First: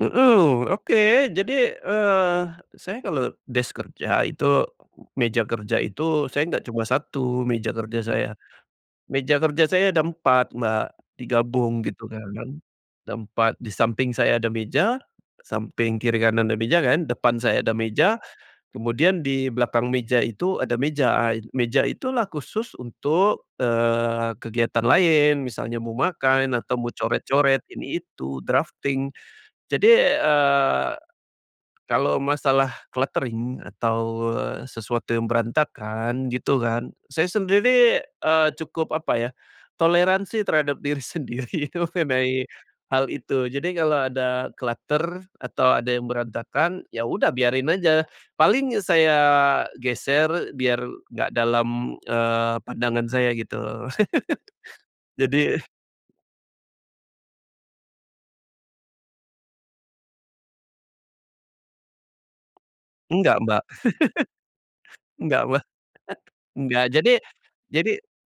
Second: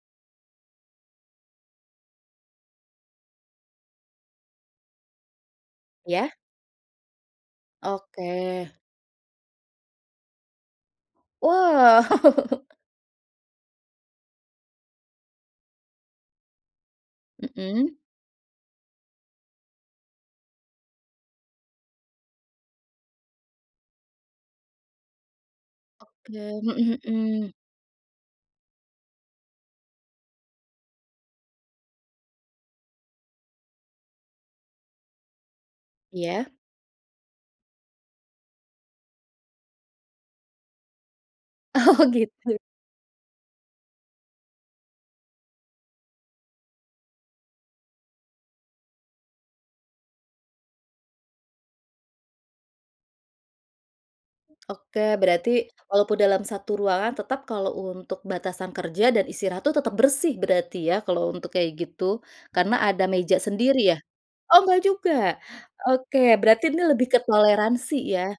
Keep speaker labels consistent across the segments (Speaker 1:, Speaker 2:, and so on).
Speaker 1: Mhm. Oke, jadi, eee, saya kalau desk kerja itu, meja kerja itu
Speaker 2: Iya.
Speaker 1: saya nggak cuma 1, meja kerja saya.
Speaker 2: Oke.
Speaker 1: Meja kerja saya ada 4 Mbak, digabung
Speaker 2: Wah.
Speaker 1: gitu kan kan, ada 4. Di samping saya ada meja, samping kiri kanan ada meja kan, depan saya ada
Speaker 2: Mhm.
Speaker 1: meja, kemudian di belakang meja itu ada meja. A meja itulah khusus untuk, eee, kegiatan lain misalnya mau
Speaker 2: Oke.
Speaker 1: makan atau mau
Speaker 2: Mhm mhm.
Speaker 1: coret-coret ini itu, drafting. Jadi, eee, kalau masalah cluttering atau, eee, sesuatu yang berantakan
Speaker 2: Iya.
Speaker 1: gitu kan. Saya sendiri, eee, cukup apa ya, toleransi terhadap diri sendiri
Speaker 2: Oh,
Speaker 1: mengenai
Speaker 2: gitu.
Speaker 1: hal itu. Jadi, kalau ada clutter atau ada yang berantakan, ya udah biarin aja, paling saya geser biar nggak dalam, eee, pandangan saya gitu,
Speaker 2: Oke, berarti
Speaker 1: jadi
Speaker 2: walaupun dalam satu ruangan tetap kalau untuk batasan kerja dan istirahat tuh tetap bersih berarti ya kalau untuk kayak gitu, karena ada meja
Speaker 1: Enggak Mbak,
Speaker 2: sendiri ya? Oh enggak juga.
Speaker 1: enggak, Mbak.
Speaker 2: Oke, berarti ini
Speaker 1: Enggak,
Speaker 2: lebih
Speaker 1: jadi
Speaker 2: ke
Speaker 1: jadi,
Speaker 2: toleransi ya?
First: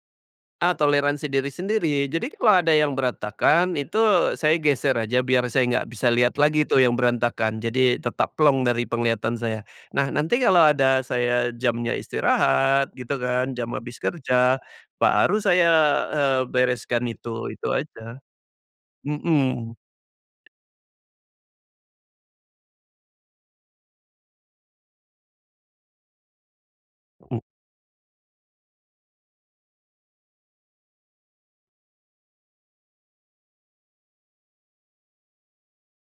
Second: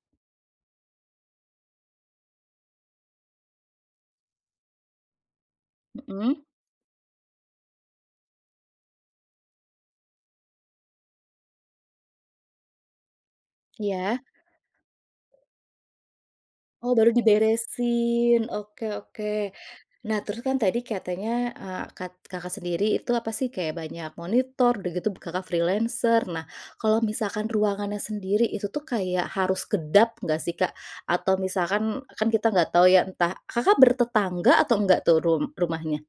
Speaker 1: eee, toleransi diri sendiri. Jadi kalau ada yang berantakan, itu saya geser aja biar saya nggak bisa lihat
Speaker 2: Mhm.
Speaker 1: lagi itu yang berantakan, jadi tetap plong dari penglihatan saya. Nah, nanti kalau ada saya jamnya istirahat gitu kan, jam habis
Speaker 2: Iya.
Speaker 1: kerja baru saya, eee,
Speaker 2: Oh,
Speaker 1: bereskan
Speaker 2: baru
Speaker 1: itu, itu aja.
Speaker 2: diberesin, oke oke.
Speaker 1: Mhm.
Speaker 2: Nah, terus kan tadi katanya, eee, kat Kakak sendiri itu, apa sih, kayak banyak monitor, udah gitu b Kakak freelancer. Nah, kalau
Speaker 1: Mhm.
Speaker 2: misalkan ruangannya sendiri, itu tuh kayak harus kedap enggak sih, Kak? Atau misalkan, kan kita gak tau ya entah Kakak bertetangga atau enggak tuh rum rumahnya?